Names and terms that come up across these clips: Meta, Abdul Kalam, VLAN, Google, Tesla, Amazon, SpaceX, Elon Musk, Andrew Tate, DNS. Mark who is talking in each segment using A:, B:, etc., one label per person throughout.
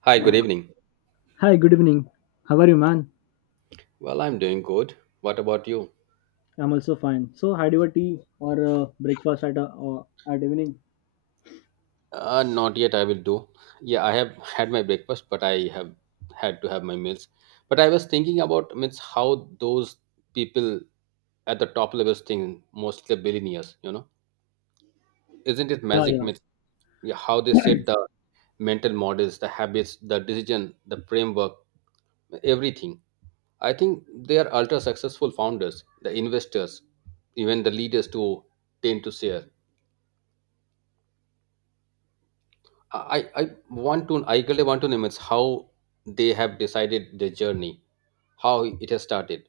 A: Hi, good evening.
B: Hi, good evening. How are you, man?
A: Well, I'm doing good. What about you?
B: I'm also fine. So, had your tea or breakfast or at evening?
A: Not yet, I will do. Yeah, I have had my breakfast, but I have had to have my meals. But I was thinking about means how those people at the top levels think, mostly the billionaires, you know. Isn't it
B: Yeah,
A: magic
B: yeah.
A: myth? Yeah, how they set the mental models, the habits, the decision, the framework, everything. I think they are ultra successful founders, the investors, even the leaders to tend to share. I want to I really want to know it's how they have decided their journey, how it has started.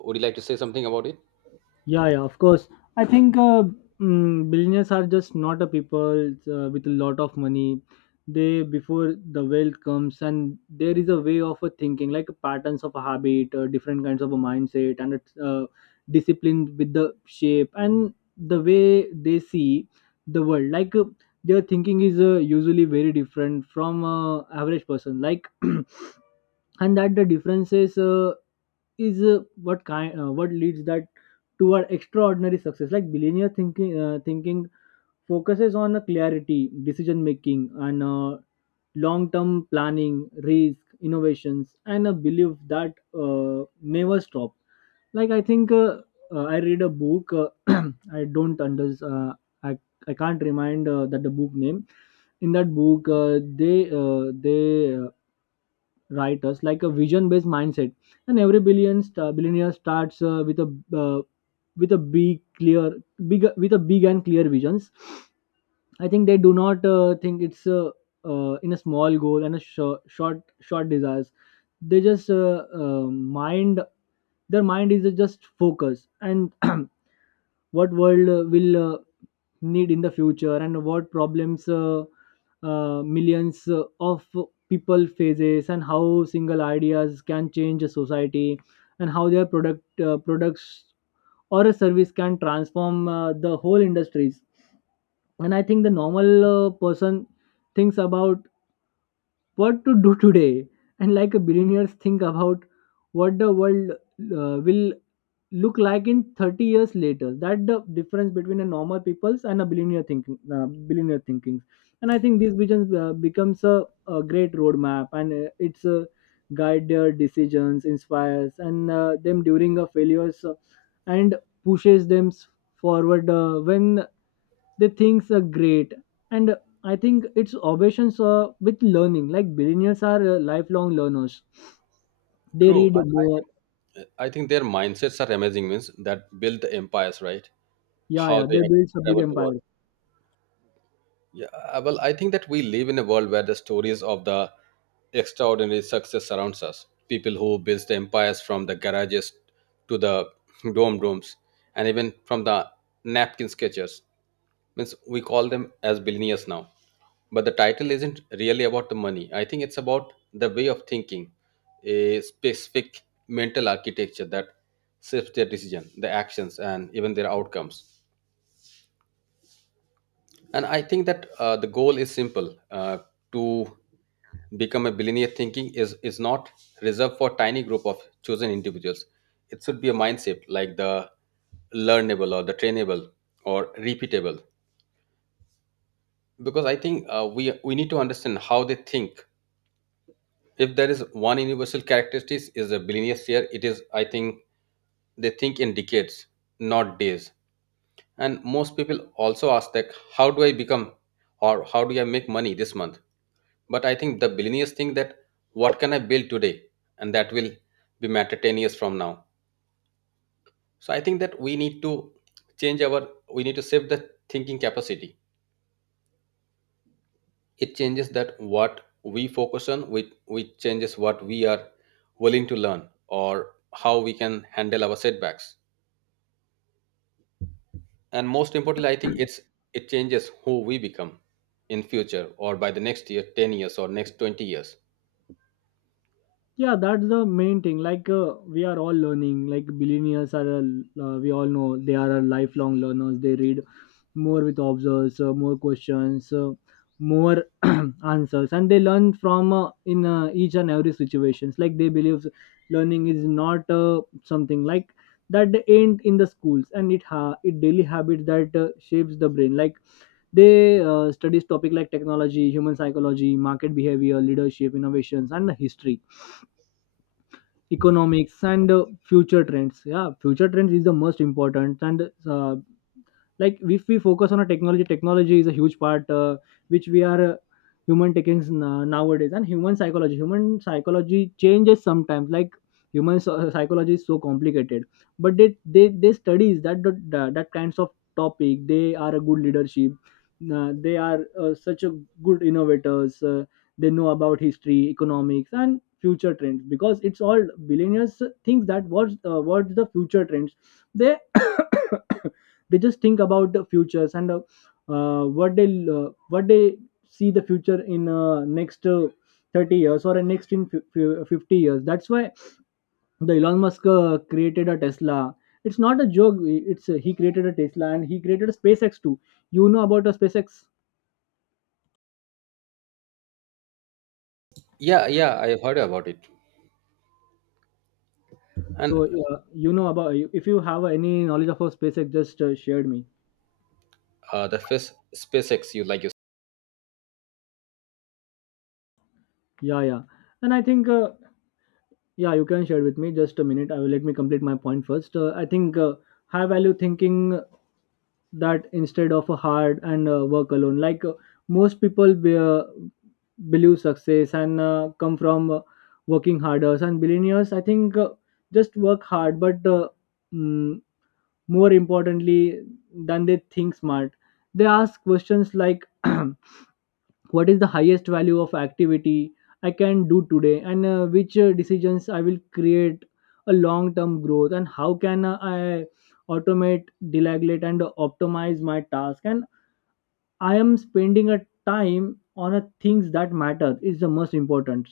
A: Would you like to say something about it?
B: Yeah, yeah, of course. I think billionaires are just not a people with a lot of money. They before the wealth comes, and there is a way of a thinking, like patterns of a habit, different kinds of a mindset, and it's discipline with the shape and the way they see the world. Like their thinking is usually very different from average person. Like and that the differences is what kind what leads that toward extraordinary success, like billionaire thinking focuses on a clarity decision making and long term planning risk innovations and a belief that never stop. Like I think I read a book, I don't under uh, I, I can't remind that the book name. In that book they writers like a vision based mindset, and every billionaire starts with a uh, big clear big with a big and clear visions. I think they do not think it's in a small goal and a short desires. They just mind their mind is just focus, and what world will need in the future, and what problems millions of people faces, and how single ideas can change a society, and how their products or a service can transform the whole industries. And I think the normal person thinks about what to do today, and like a billionaires think about what the world will look like in 30 years later, that the difference between a normal people's and a billionaire thinking. And I think this vision becomes a great roadmap, and it's a guide their decisions inspires and them during a failures, and pushes them forward when the things are great. And I think it's obsessions with learning, like billionaires are lifelong learners, they
A: True.
B: read more.
A: I think their mindsets are amazing, means that build the empires, right?
B: Yeah,
A: How
B: yeah,
A: they
B: they
A: have
B: build a big
A: traveled the world.
B: empire.
A: Yeah, well, I think that we live in a world where the stories of the extraordinary success surrounds us. People who built the empires from the garages to the dome rooms, and even from the napkin sketches. Means we call them as billionaires now. But the title isn't really about the money. I think it's about the way of thinking, a specific mental architecture that shapes their decision, the actions, and even their outcomes. And I think that the goal is simple, to become a billionaire thinking is not reserved for tiny group of chosen individuals. It should be a mindset like the learnable or the trainable or repeatable. Because I think we need to understand how they think. If there is one universal characteristic is a billionaire share, it is, I think, they think in decades, not days. And most people also ask that, how do I become or how do I make money this month? But I think the billionaires think that what can I build today? And that will be matter 10 years from now. So I think that we need to change our, we need to save the thinking capacity. It changes that what we focus on, which changes what we are willing to learn or how we can handle our setbacks. And most importantly, I think it's it changes who we become in future or by the next year, 10 years or next 20 years.
B: Yeah, that's the main thing. Like we are all learning, like billionaires are we all know they are a lifelong learners, they read more with observes, more questions, more answers, and they learn from in each and every situations. Like they believe learning is not something like that they ain't in the schools, and it daily habits that shapes the brain. Like they studies topic like technology, human psychology, market behavior, leadership, innovations, and history economics and future trends. Yeah, future trends is the most important. And like if we focus on a technology. Technology is a huge part which we are human taking nowadays. And human psychology. Human psychology changes sometimes. Like human psychology is so complicated. But they studies that, that kinds of topic. They are a good leadership, they are such a good innovators, they know about history economics and future trends, because it's all billionaires thinks that what's the future trends. They they just think about the futures, and uh, what they what they see the future in next, 30 years or next in 50 years. That's why the Elon Musk created a Tesla. It's not a joke, it's he created a Tesla, and he created a SpaceX too. You know about a SpaceX?
A: Yeah, yeah, I heard about it.
B: So
A: And
B: you know about, if you have any knowledge of a SpaceX, just shared me.
A: the first SpaceX, you
B: Yeah, yeah. And I think yeah, you can share with me. Just a minute. I will Let me complete my point first. I think high value thinking, that instead of a hard and work alone, like most people believe success and come from working harder, and billionaires, I think, just work hard, but mm, more importantly than they think smart, they ask questions like what is the highest value of activity I can do today, and which decisions I will create a long term growth, and how can I automate delegate and optimize my task, and I am spending a time on a things that matter is the most important.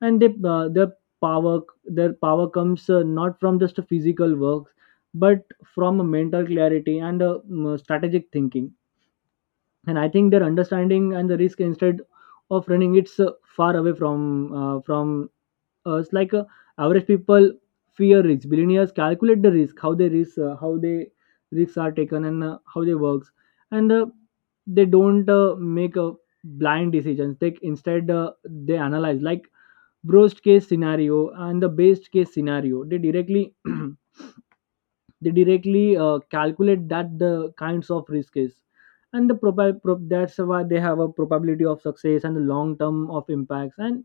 B: And power their power comes not from just a physical work, but from a mental clarity and strategic thinking. And I think their understanding and the risk instead of running, it's far away from us, like average people fear risk, billionaires calculate the risk, how they risks are taken, and how they works. And they don't make a blind decisions, they instead they analyze like worst case scenario and the best case scenario. They directly they directly calculate that the kinds of risk is, and the that's why they have a probability of success and the long term of impacts. And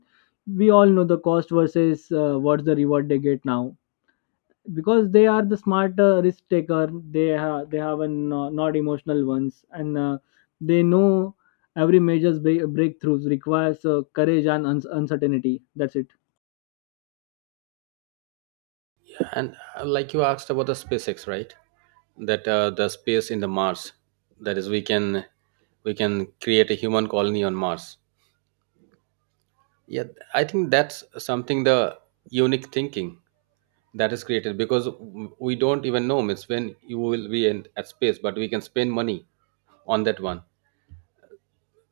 B: we all know the cost versus what's the reward they get now, because they are the smart risk taker. They have a not emotional ones, and they know every major breakthroughs requires courage and uncertainty. That's it.
A: and like you asked about the SpaceX, right? That the space in the Mars, that is, we can create a human colony on Mars. Yeah, I think that's something the unique thinking that is created because we don't even know it's when you will be in, at space, but we can spend money on that one.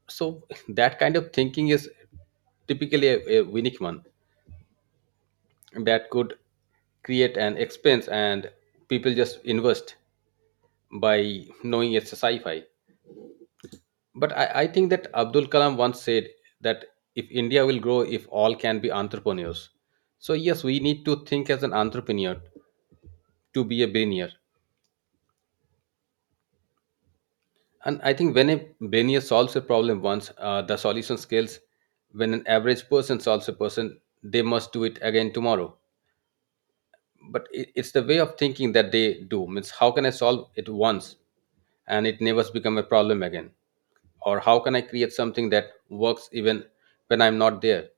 A: So that kind of thinking is typically a unique one that could create an expense and people just invest by knowing it's a sci-fi. But I think that Abdul Kalam once said that if India will grow, if all can be entrepreneurs. So yes, we need to think as an entrepreneur to be a billionaire. And I think when a billionaire solves a problem once, the solution scales. When an average person solves a person, they must do it again tomorrow. But it's the way of thinking that they do means how can I solve it once and it never become a problem again, or how can I create something that works even when I'm not there.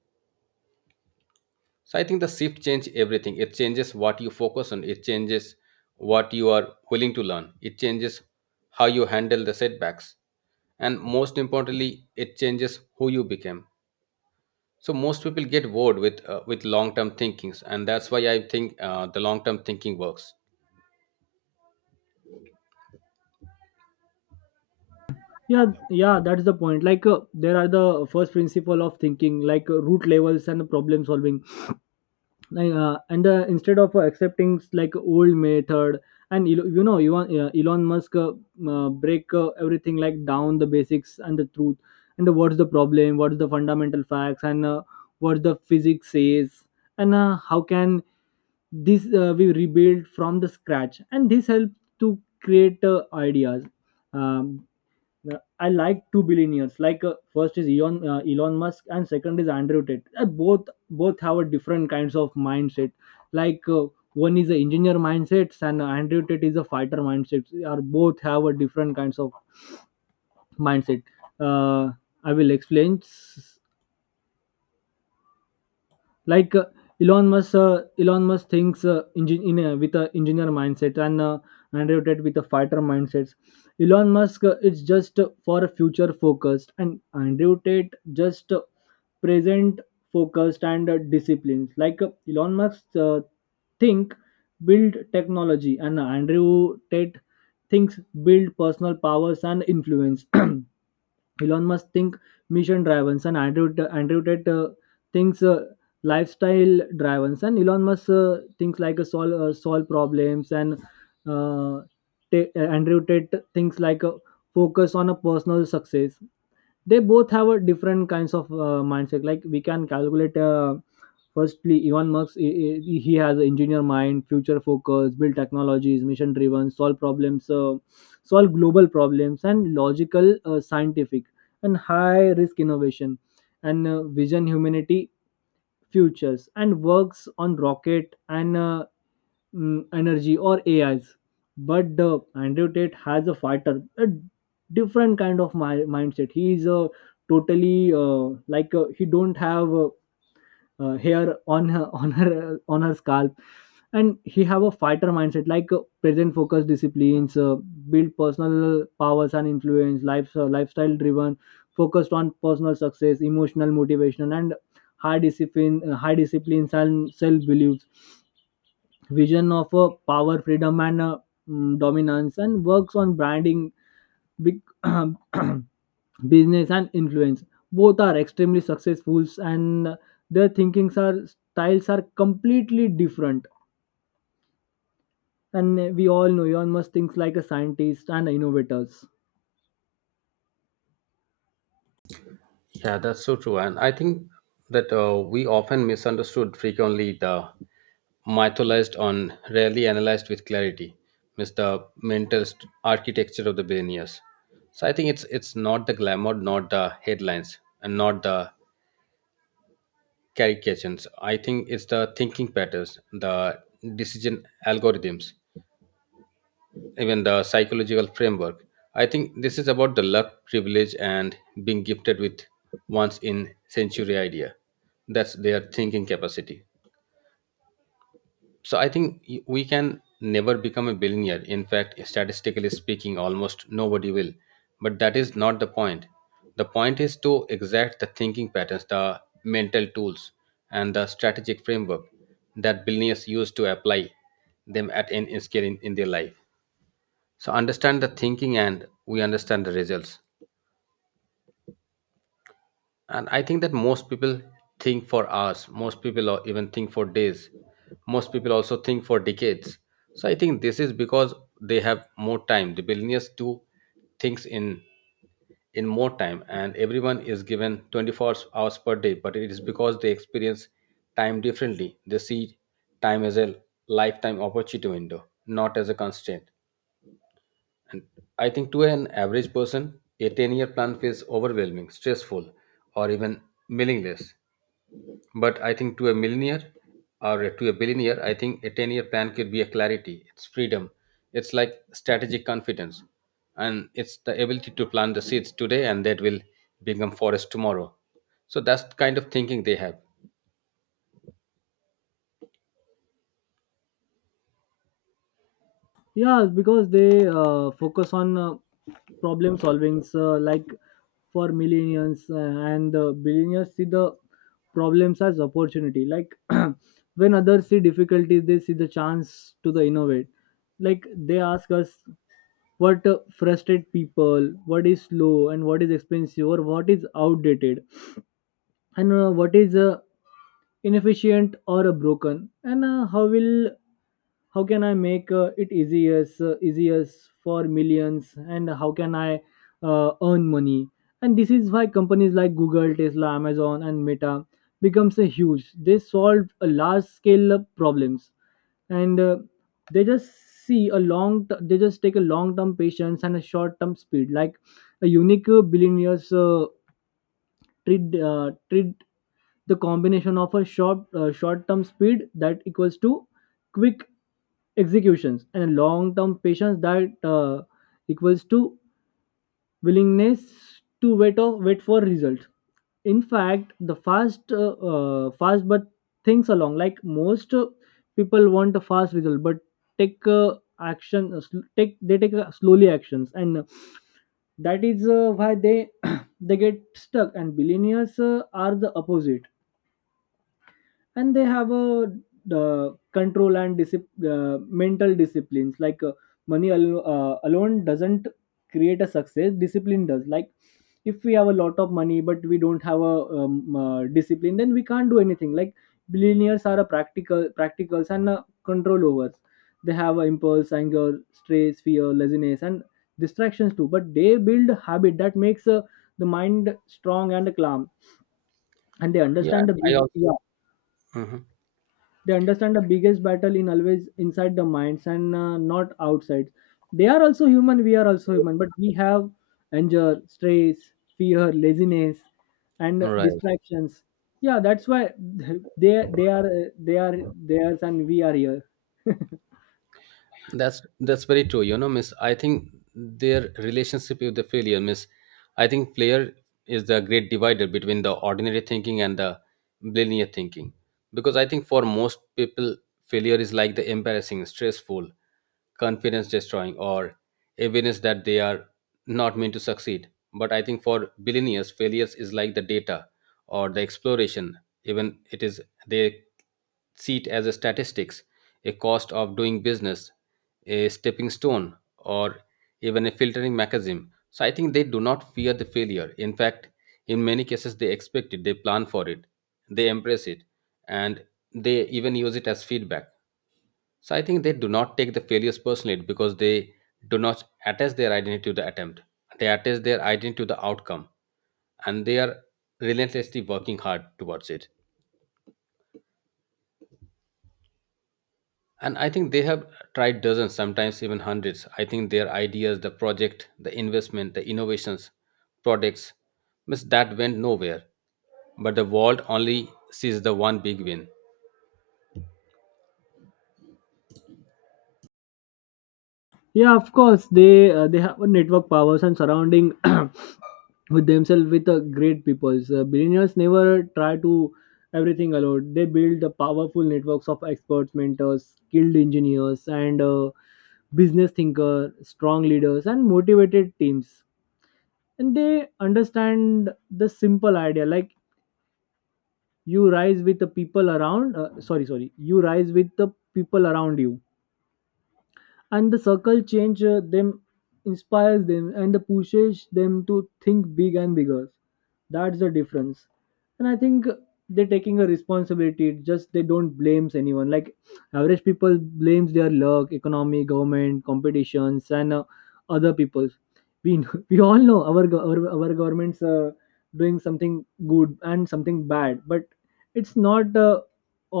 A: So I think the shift change everything. It changes what you focus on, it changes what you are willing to learn, it changes how you handle the setbacks, and most importantly it changes who you became. So most people get bored with long term thinkings, and that's why I think the long term thinking works.
B: Yeah, yeah, that's the point. Like there are the first principle of thinking, like root levels and problem solving, and instead of accepting like old method. And you know you want Elon Musk break everything, like down the basics and the truth, and what's the problem, what's the fundamental facts, and what the physics says, and how can this we rebuild from the scratch, and this helps to create ideas. um, I like two billionaires. Like first is Elon Musk, and second is Andrew Tate. Both have a different kinds of mindset. Like one is a engineer mindset, and Andrew Tate is a fighter mindset. Are both have a different kinds of mindset. Uh, I will explain. Like Elon Musk thinks with a engineer mindset, and Andrew Tate with a fighter mindsets. Elon Musk is just for a future focused, and Andrew Tate just present focused and disciplined. Like Elon Musk think build technology, and Andrew Tate thinks build personal powers and influence. Elon Musk think mission drivens, and Andrew Tate thinks lifestyle drivens. And Elon Musk thinks like a solve problems, and uh, Andrew Tate thinks like a focus on a personal success. They both have a different kinds of mindset. Like we can calculate firstly, Elon Musk he has an engineer mind, future focus, build technologies, mission driven, solve global problems, and logical, scientific, and high risk innovation, and vision humanity futures, and works on rocket and energy or AIs. But Andrew Tate has a fighter, a different kind of mindset. He is a totally like he don't have. Hair on her scalp, and he have a fighter mindset like present focused disciplines, build personal powers and influence lifestyle driven, focused on personal success, emotional motivation, and high disciplines and self beliefs, vision of power, freedom, and dominance, and works on branding big business and influence. Both are extremely successful, and their thinkings are styles are completely different. And we all know Elon Musk thinks like a scientist and innovators.
A: Yeah, that's so true. And I think that we often misunderstood frequently the mythologized on rarely analyzed with clarity, means the mental architecture of the billionaires. So I think it's not the glamour, not the headlines, and not the caricatures. I think it's the thinking patterns, the decision algorithms, even the psychological framework. I think this is about the luck, privilege, and being gifted with once in century idea. That's their thinking capacity. So I think we can never become a billionaire. In fact, statistically speaking, almost nobody will. But that is not the point. The point is to exact the thinking patterns, the mental tools, and the strategic framework that billionaires use to apply them at any scale in their life. So understand the thinking and we understand the results. And I think that most people think for hours, most people or even think for days, most people also think for decades. So I think this is because they have more time. The billionaires do things in more time, and everyone is given 24 hours per day, but it is because they experience time differently. They see time as a lifetime opportunity window, not as a constraint. I think to an average person, a 10-year plan feels overwhelming, stressful, or even meaningless. But I think to a millionaire or to a billionaire, I think a 10-year plan could be a clarity, it's freedom, it's like strategic confidence, and it's the ability to plant the seeds today and that will become forest tomorrow. So that's the kind of thinking they have.
B: Yeah, because they focus on problem solvings, like for millennials, and billionaires see the problems as opportunity, like when others see difficulties, they see the chance to the innovate. Like they ask us what frustrate people, what is slow, and what is expensive, or what is outdated, and what is inefficient, or broken. And how will How can I make it easier easier for millions, and how can I earn money? And this is why companies like Google, Tesla, Amazon, and Meta becomes a huge. They solve a large scale problems. And they just see a long t- they just take a long term patience and a short term speed. Like a unique billionaires treat the combination of a short term speed that equals to quick executions, and a long term patience that equals to willingness to wait or wait for results. In fact, the fast but things along. Like most people want a fast result but take action sl- take they take slowly actions, and that is why they they get stuck, and billionaires are the opposite. And they have a control and mental disciplines. Like money alone doesn't create a success, discipline does. Like if we have a lot of money but we don't have a discipline, then we can't do anything. Like billionaires are a practicals and control overs. They have a impulse, anger, stress, fear, laziness, and distractions too, but they build habit that makes the mind strong and calm. And they
A: Yeah,
B: understand
A: I also.
B: yeah,
A: Mhm.
B: they understand the biggest battle in always inside the minds and not outside. They are also human, we are also human, but we have anger, stress, fear, laziness, and
A: Right.
B: distractions. Yeah, that's why they are theirs and we are here.
A: That's very true. You know, Miss. I think their relationship with the failure, Miss. I think failure is the great divider between the ordinary thinking and the linear thinking, because I think for most people, failure is like the embarrassing, stressful, confidence destroying, or evidence that they are not meant to succeed. But I think for billionaires, failures is like the data or the exploration. Even it is they see it as a statistics, a cost of doing business, a stepping stone, or even a filtering mechanism. So I think they do not fear the failure. In fact, in many cases, they expect it, they plan for it, they embrace it, and they even use it as feedback. So I think they do not take the failures personally because they do not attach their identity to the attempt. They attach their identity to the outcome and they are relentlessly working hard towards it. And I think they have tried dozens, sometimes even hundreds. I think their ideas, the project, the investment, the innovations, products, miss that went nowhere. But the world only sees the one big win.
B: Yeah, of course. They have a network powers and surrounding with themselves with great peoples. Billionaires never try to everything alone. They build the powerful networks of experts, mentors, skilled engineers, and business thinker, strong leaders, and motivated teams. And they understand the simple idea, like you rise with the people around. Sorry, sorry. You rise with the people around you, and the circle change them, inspires them, and the pushes them to think big and bigger. That's the difference. And I think they're taking a responsibility. It's just they don't blame anyone, like average people blames their luck, economy, government, competitions, and other people. We we all know our governments doing something good and something bad, but it's not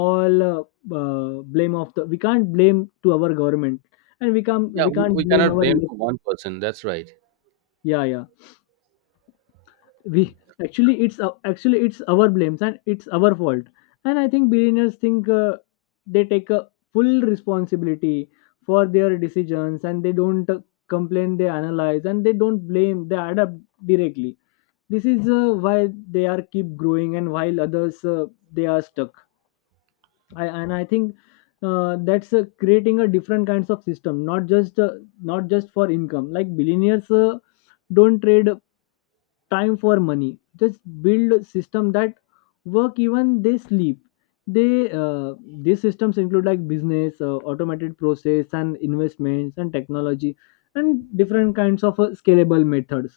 B: all blame of the. We can't blame to our government, and
A: Yeah,
B: we
A: we,
B: can't
A: we
B: blame
A: cannot
B: our.
A: blame to one person. That's right.
B: Yeah, yeah, we actually it's our blames and it's our fault. And I think billionaires think, they take a full responsibility for their decisions, and they don't complain, they analyze, and they don't blame, they adapt directly. This is why they are keep growing, and while others they are stuck. And I think, that's creating a different kinds of system, not just for income. Like billionaires don't trade time for money. Just build a system that work even they sleep. They These systems include like business, automated process, and investments and technology, and different kinds of scalable methods.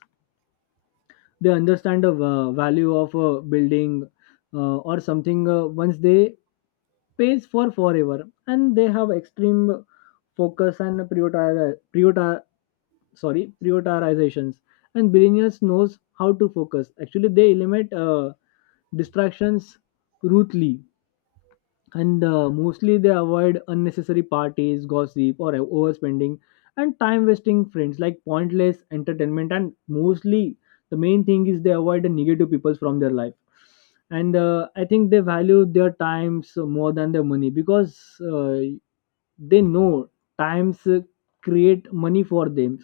B: They understand the value of a building or something. Once they pays for forever, and they have extreme focus and prioritize prioritize sorry prioritizations. And billionaires knows how to focus. Actually, they eliminate distractions ruthlessly, and mostly they avoid unnecessary parties, gossip, or overspending, and time wasting friends like pointless entertainment. And mostly, the main thing is they avoid the negative people from their life. And I think they value their times more than their money, because uh, they know times create money for them.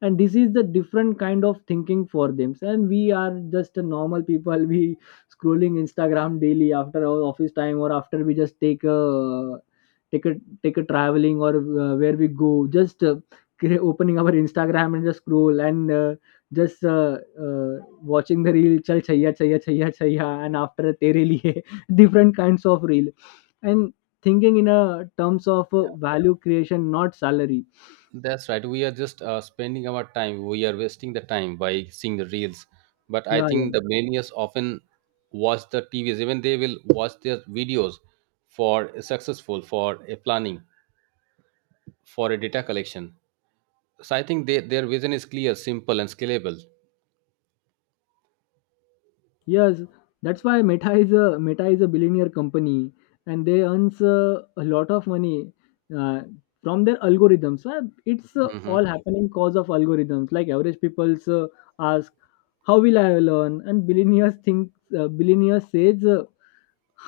B: And this is the different kind of thinking for them. And we are just a normal people we scrolling Instagram daily after our office time, or after we just take a take a traveling, or where we go, just opening our Instagram and just scroll, and just uh, watching the reel chal chaya chaya chaya chaya and after tere liye different kinds of reel. And thinking in a terms of value creation, not salary.
A: That's right. We are just spending our time. We are wasting the time by seeing the reels. But I
B: Yeah, yeah.
A: think the millennials often watch the TVs. Even they will watch their videos for successful, for a planning, for a data collection. So I think they, their vision is clear, simple, and scalable.
B: Yes, that's why Meta is a billionaire company, and they earns a lot of money uh, from their algorithms. It's
A: Hmm.
B: all happening cause of algorithms. Like average people's ask, "How will I learn?" And billionaire says,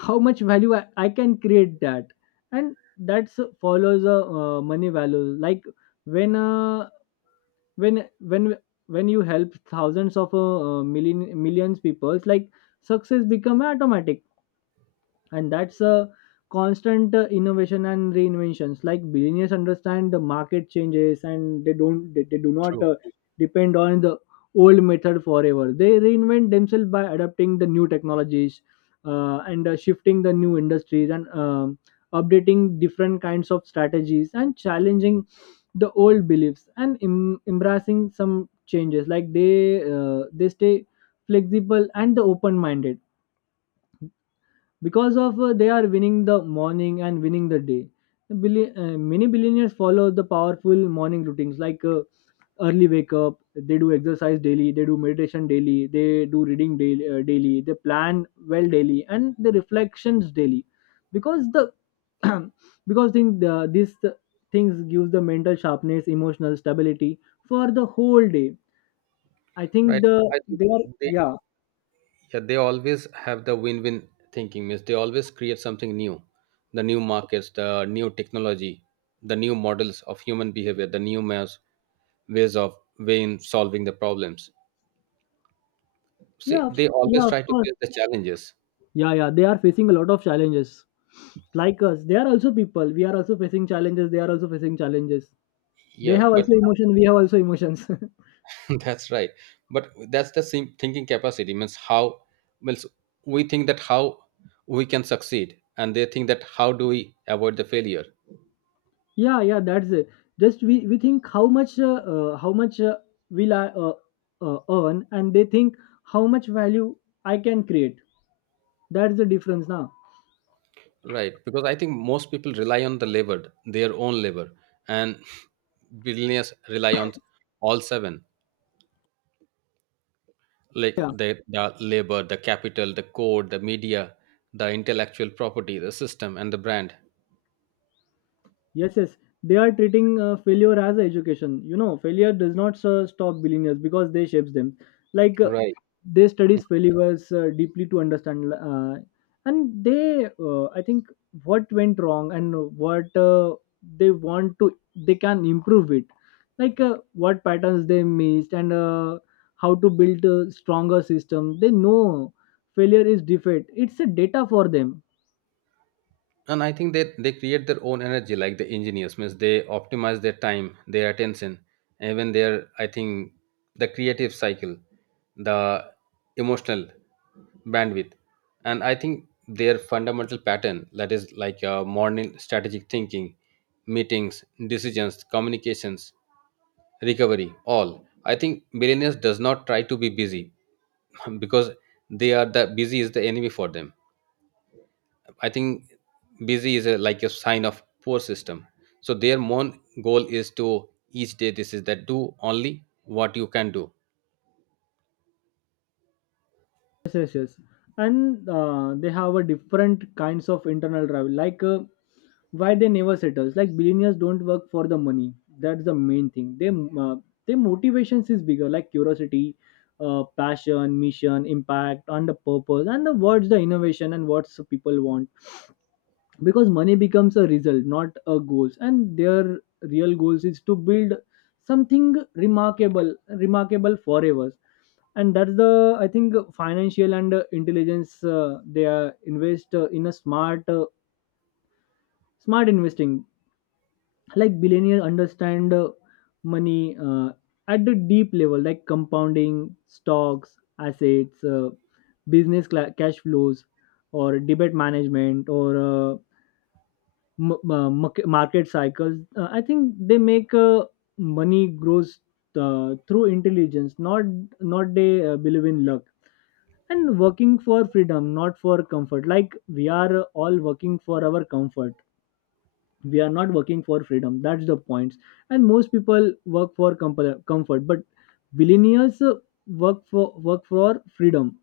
B: "How much value I can create that?" And that's follows a money value. Like when uh, when when when you help thousands of millions people, like success become automatic. And that's a constant innovation and reinventions. Like billionaires understand the market changes, and they don't they do not
A: True,
B: depend on the old method forever. They reinvent themselves by adapting the new technologies, and shifting the new industries, and updating different kinds of strategies, and challenging the old beliefs, and embracing some changes. Like they stay flexible and open minded. Because of they are winning the morning and winning the day. Many billionaires follow the powerful morning routines, like early wake up. They do exercise daily, they do meditation daily, they do reading daily, they plan well daily, and the reflections daily. Because the because think these things gives the mental sharpness, emotional stability for the whole day. I think
A: right?
B: the.
A: I think
B: They are.
A: they —
B: Yeah.
A: yeah, they always have the win-win thinking. Means they always create something new, the new markets, the new technology, the new models of human behavior, the new ways ways of way in solving the problems.
B: Yeah,
A: See, they always
B: yeah, of
A: try to
B: course.
A: face the challenges.
B: Yeah, yeah, they are facing a lot of challenges, like us. They are also people, we are also facing challenges, they are also facing challenges. They
A: Yeah,
B: have
A: but
B: also emotion, we have also emotions.
A: that's right, but that's the same thinking capacity means how means we think that how we can succeed and they think that how do we avoid the failure,
B: Yeah, yeah, that's it. Just we think how much will I earn, and they think how much value I can create. That's the difference now.
A: right? Because I think most people rely on the labor, their own labor, and billionaires rely on all seven, like the labor, the capital, the code, the media, the intellectual property, the system and the brand.
B: Yes, yes, they are treating failure as a education. You know failure does not stop billionaires because they shapes them. Like
A: Right.
B: they studies failures deeply to understand, and they I think what went wrong, and what they want to they can improve it, like what patterns they missed, and how to build a stronger system. They know failure is defeat, it's a data for them.
A: And I think that they create their own energy like the engineers. Means they optimize their time, their attention, even their I think the creative cycle, the emotional bandwidth. And I think their fundamental pattern that is like, morning strategic thinking, meetings, decisions, communications, recovery. All I think millionaires does not try to be busy because they are the busy is the enemy for them. I think busy is a, like a sign of poor system. So their main goal is to each day. This is that do only what you can do.
B: Yes, yes, yes. And they have a different kinds of internal travel, like why they never settles. Like billionaires don't work for the money, that's the main thing. They uh, their motivations is bigger, like curiosity, passion, mission, impact, and the purpose, and the what's the innovation and what's people want. Because money becomes a result, not a goals. And their real goals is to build something remarkable forever. And that's the, I think, financial and intelligence. They are invest in a smart investing. Like billionaire understand money at the deep level, like compounding, stocks, assets, business cash flows, or debit management, or market cycles. I think they make money grows through intelligence, not they believe in luck. And working for freedom not for comfort, like we are all working for our comfort, we are not working for freedom. That's the point. And most people work for comfort, but billionaires work for freedom.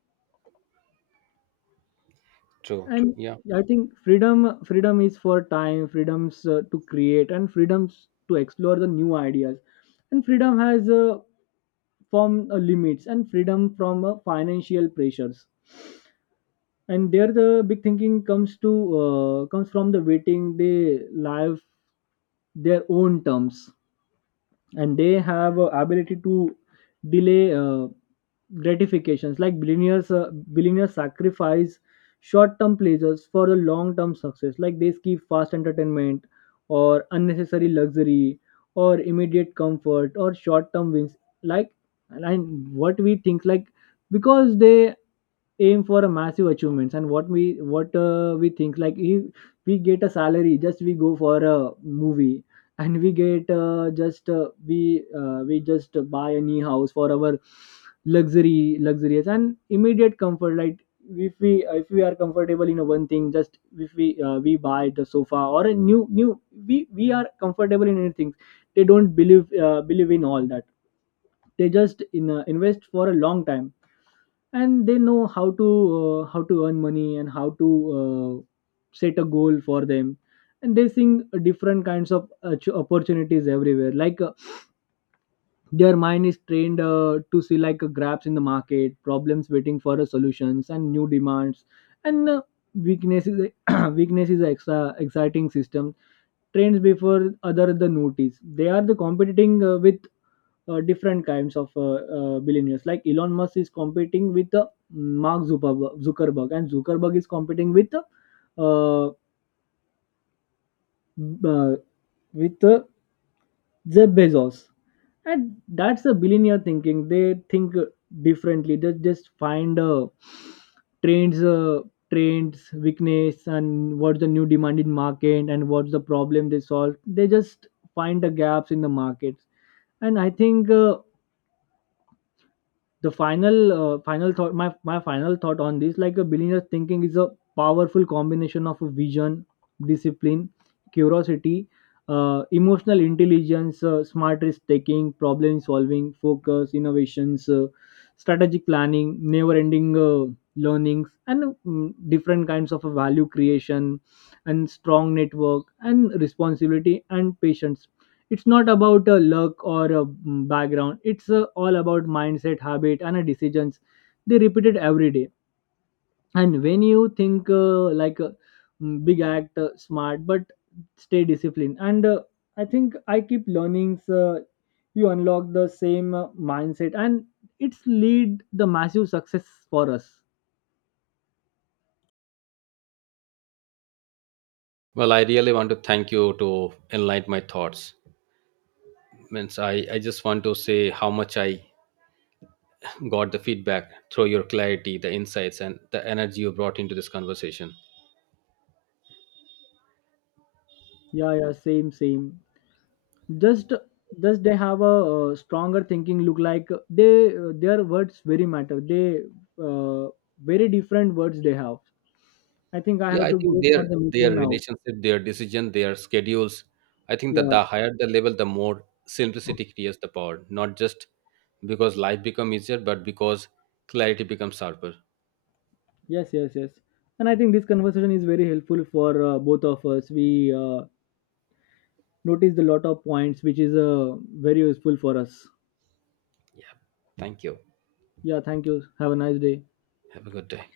A: True.
B: And
A: Yeah.
B: I think freedom is for time, freedoms to create, and freedoms to explore the new ideas, and freedom has, from limits, and freedom from financial pressures. And there the big thinking comes from the waiting. They live their own terms. And they have ability to delay gratifications. Like billionaires sacrifice short-term pleasures for the long-term success, like they skip fast entertainment, or unnecessary luxury, or immediate comfort, or short-term wins. Like, and what we think, like, because they aim for a massive achievements. And what we think, like, if we get a salary, just we go for a movie, and we get, just we just buy a new house for our luxury, luxurious, and immediate comfort. Like if we are comfortable in a one thing, just if we we buy the sofa or a new. We are comfortable in anything. They don't believe in all that. They just invest for a long time. And they know how to earn money, and how to uh, set a goal for them. And they seeing different kinds of opportunities everywhere. Like their mind is trained to see, like grabs in the market, problems waiting for solutions and new demands, and weakness is a extra exciting system, trends before other the notice. They are the competing with different kinds of billionaires, like Elon Musk is competing with Mark Zuckerberg. Zuckerberg and Zuckerberg is competing with uh, with uh, Jeff Bezos. And that's a billionaire thinking. They think differently. They just find trends uh, trends weakness, and what's the new demand in market, and what's the problem they solve. They just find the gaps in the markets. And I think, the final final thought, my final thought on this, like a billionaire thinking is a powerful combination of a vision, discipline, curiosity, emotional intelligence, smart risk taking, problem solving, focus, innovations, strategic planning, never ending learnings, and different kinds of value creation, and strong network, and responsibility, and patience. It's not about a luck or a background. It's all about mindset, habit, and decisions they repeat it every day. And when you think like a big, act smart, but stay disciplined, and I think I keep learnings you unlock the same mindset, and it's lead the massive success for us.
A: Well, I really want to thank you to enlighten my thoughts. Means I just want to say how much I got the feedback through your clarity, the insights, and the energy you brought into this conversation.
B: Yeah, yeah, same, same. Just just they have a, stronger thinking look, like they their words very matter. They uh, Very different words they have. I think I
A: Yeah,
B: have
A: I
B: to
A: think
B: go for the
A: their
B: meeting now.
A: relationship, their decision, their schedules. I think that
B: Yeah.
A: the higher the level, the more simplicity creates the power. Not just because life becomes easier, but because clarity becomes sharper.
B: Yes, yes, yes. And I think this conversation is very helpful for both of us. We noticed a lot of points which is very useful for us.
A: Yeah. Thank you.
B: Yeah, thank you, have a nice day.
A: Have a good day.